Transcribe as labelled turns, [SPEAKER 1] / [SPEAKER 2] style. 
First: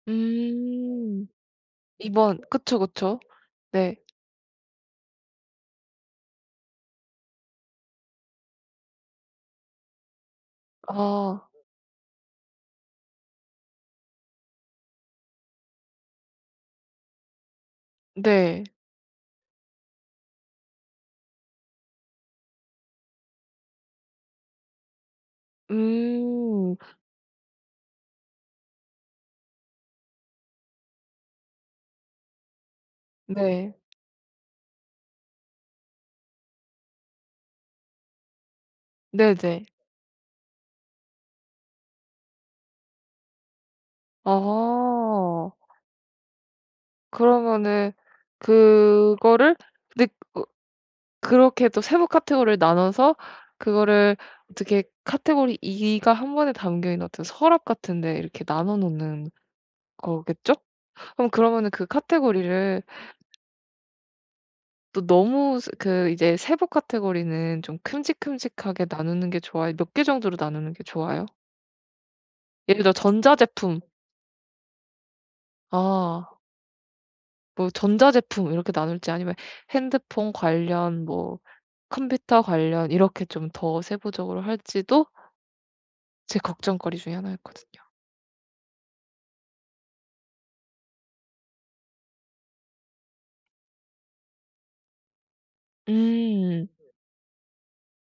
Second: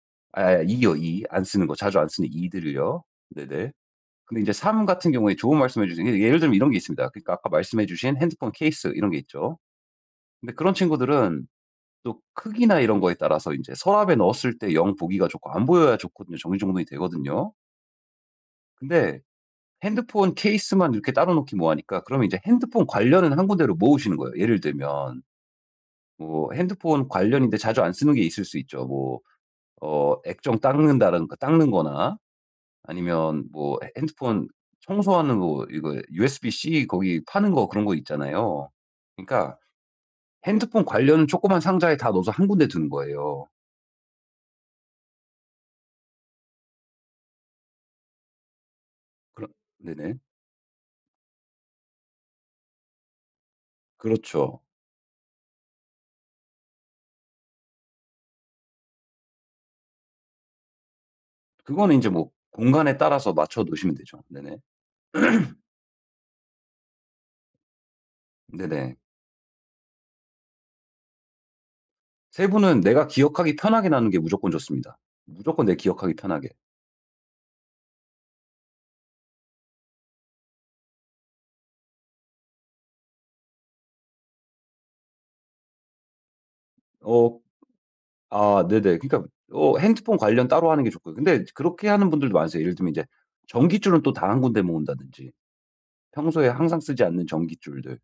[SPEAKER 1] 아 아 2 요, 2.
[SPEAKER 2] 음.
[SPEAKER 1] 안 쓰는 거 자주 안
[SPEAKER 2] 2
[SPEAKER 1] 쓰는
[SPEAKER 2] 번.
[SPEAKER 1] 2
[SPEAKER 2] 그쵸,
[SPEAKER 1] 들을요.
[SPEAKER 2] 그쵸.
[SPEAKER 1] 네네.
[SPEAKER 2] 네.
[SPEAKER 1] 근데 이제 3 같은 경우에 좋은 말씀해 주신 게 예를 들면 이런 게 있습니다. 그러니까 아까 말씀해 주신 핸드폰 케이스 이런 게 있죠. 근데 그런
[SPEAKER 2] 아.
[SPEAKER 1] 친구들은 또 크기나 이런 거에 따라서 인제 서랍에 넣었을 때 영 보기가 좋고 안 보여야 좋거든요. 정리정돈이 되거든요.
[SPEAKER 2] 네.
[SPEAKER 1] 근데 핸드폰 케이스만 이렇게 따로 놓기 뭐하니까 그러면 이제 핸드폰 관련은 한 군데로 모으시는 거예요. 예를 들면 뭐
[SPEAKER 2] 음.
[SPEAKER 1] 핸드폰 관련인데 자주 안 쓰는 게 있을 수 있죠. 뭐 어 액정 닦는다는 그 닦는 거나 아니면
[SPEAKER 2] 네.
[SPEAKER 1] 뭐 해 핸드폰 청소하는 거 이거 USB-C 거기 파는 거 그런 거 있잖아요. 그러니까
[SPEAKER 2] 네네.
[SPEAKER 1] 핸드폰 관련은 쪼끄만 상자에 다 넣어서 한 군데 두는 거예요.
[SPEAKER 2] 아. 그러면은
[SPEAKER 1] 그러
[SPEAKER 2] 그거를 느
[SPEAKER 1] 네네.
[SPEAKER 2] 어 그렇게 또 세부 카테고리를 나눠서 그거를
[SPEAKER 1] 그렇죠.
[SPEAKER 2] 어떻게 카테고리 2 가 1 번에 담겨 있는 어떤 서랍 같은 데 이렇게 나눠 놓는 거겠죠? 어 그러면은 그
[SPEAKER 1] 그거는 인제 뭐
[SPEAKER 2] 카테고리를
[SPEAKER 1] 공간에 따라서 맞춰 놓으시면 되죠. 네네.
[SPEAKER 2] 또 너무 스 그 이제 세부 카테고리는 좀 큼직큼직하게
[SPEAKER 1] 네네.
[SPEAKER 2] 나누는 게 좋아요? 몇 개 정도로 나누는 게 좋아요?
[SPEAKER 1] 세부는
[SPEAKER 2] 예를 들어
[SPEAKER 1] 내가 기억하기
[SPEAKER 2] 전자제품
[SPEAKER 1] 편하게 나눈 게 무조건 좋습니다. 무조건 내가 기억하기
[SPEAKER 2] 아.
[SPEAKER 1] 편하게.
[SPEAKER 2] 뭐 전자제품 이렇게 나눌지 아니면 핸드폰 관련 뭐 컴퓨터 관련 이렇게 좀 더 세부적으로 할지도 제 걱정거리 중에
[SPEAKER 1] 어.
[SPEAKER 2] 하나였거든요.
[SPEAKER 1] 아 네네. 그러니까 어 핸드폰 관련 따로 하는 게 좋고요. 근데 이제 그렇게 하는 분들도 많으세요. 예를 들면 인제 전깃줄은 또 다 1 군데 모은다든지. 평소에
[SPEAKER 2] 음.
[SPEAKER 1] 항상 쓰지 않는 전깃줄들.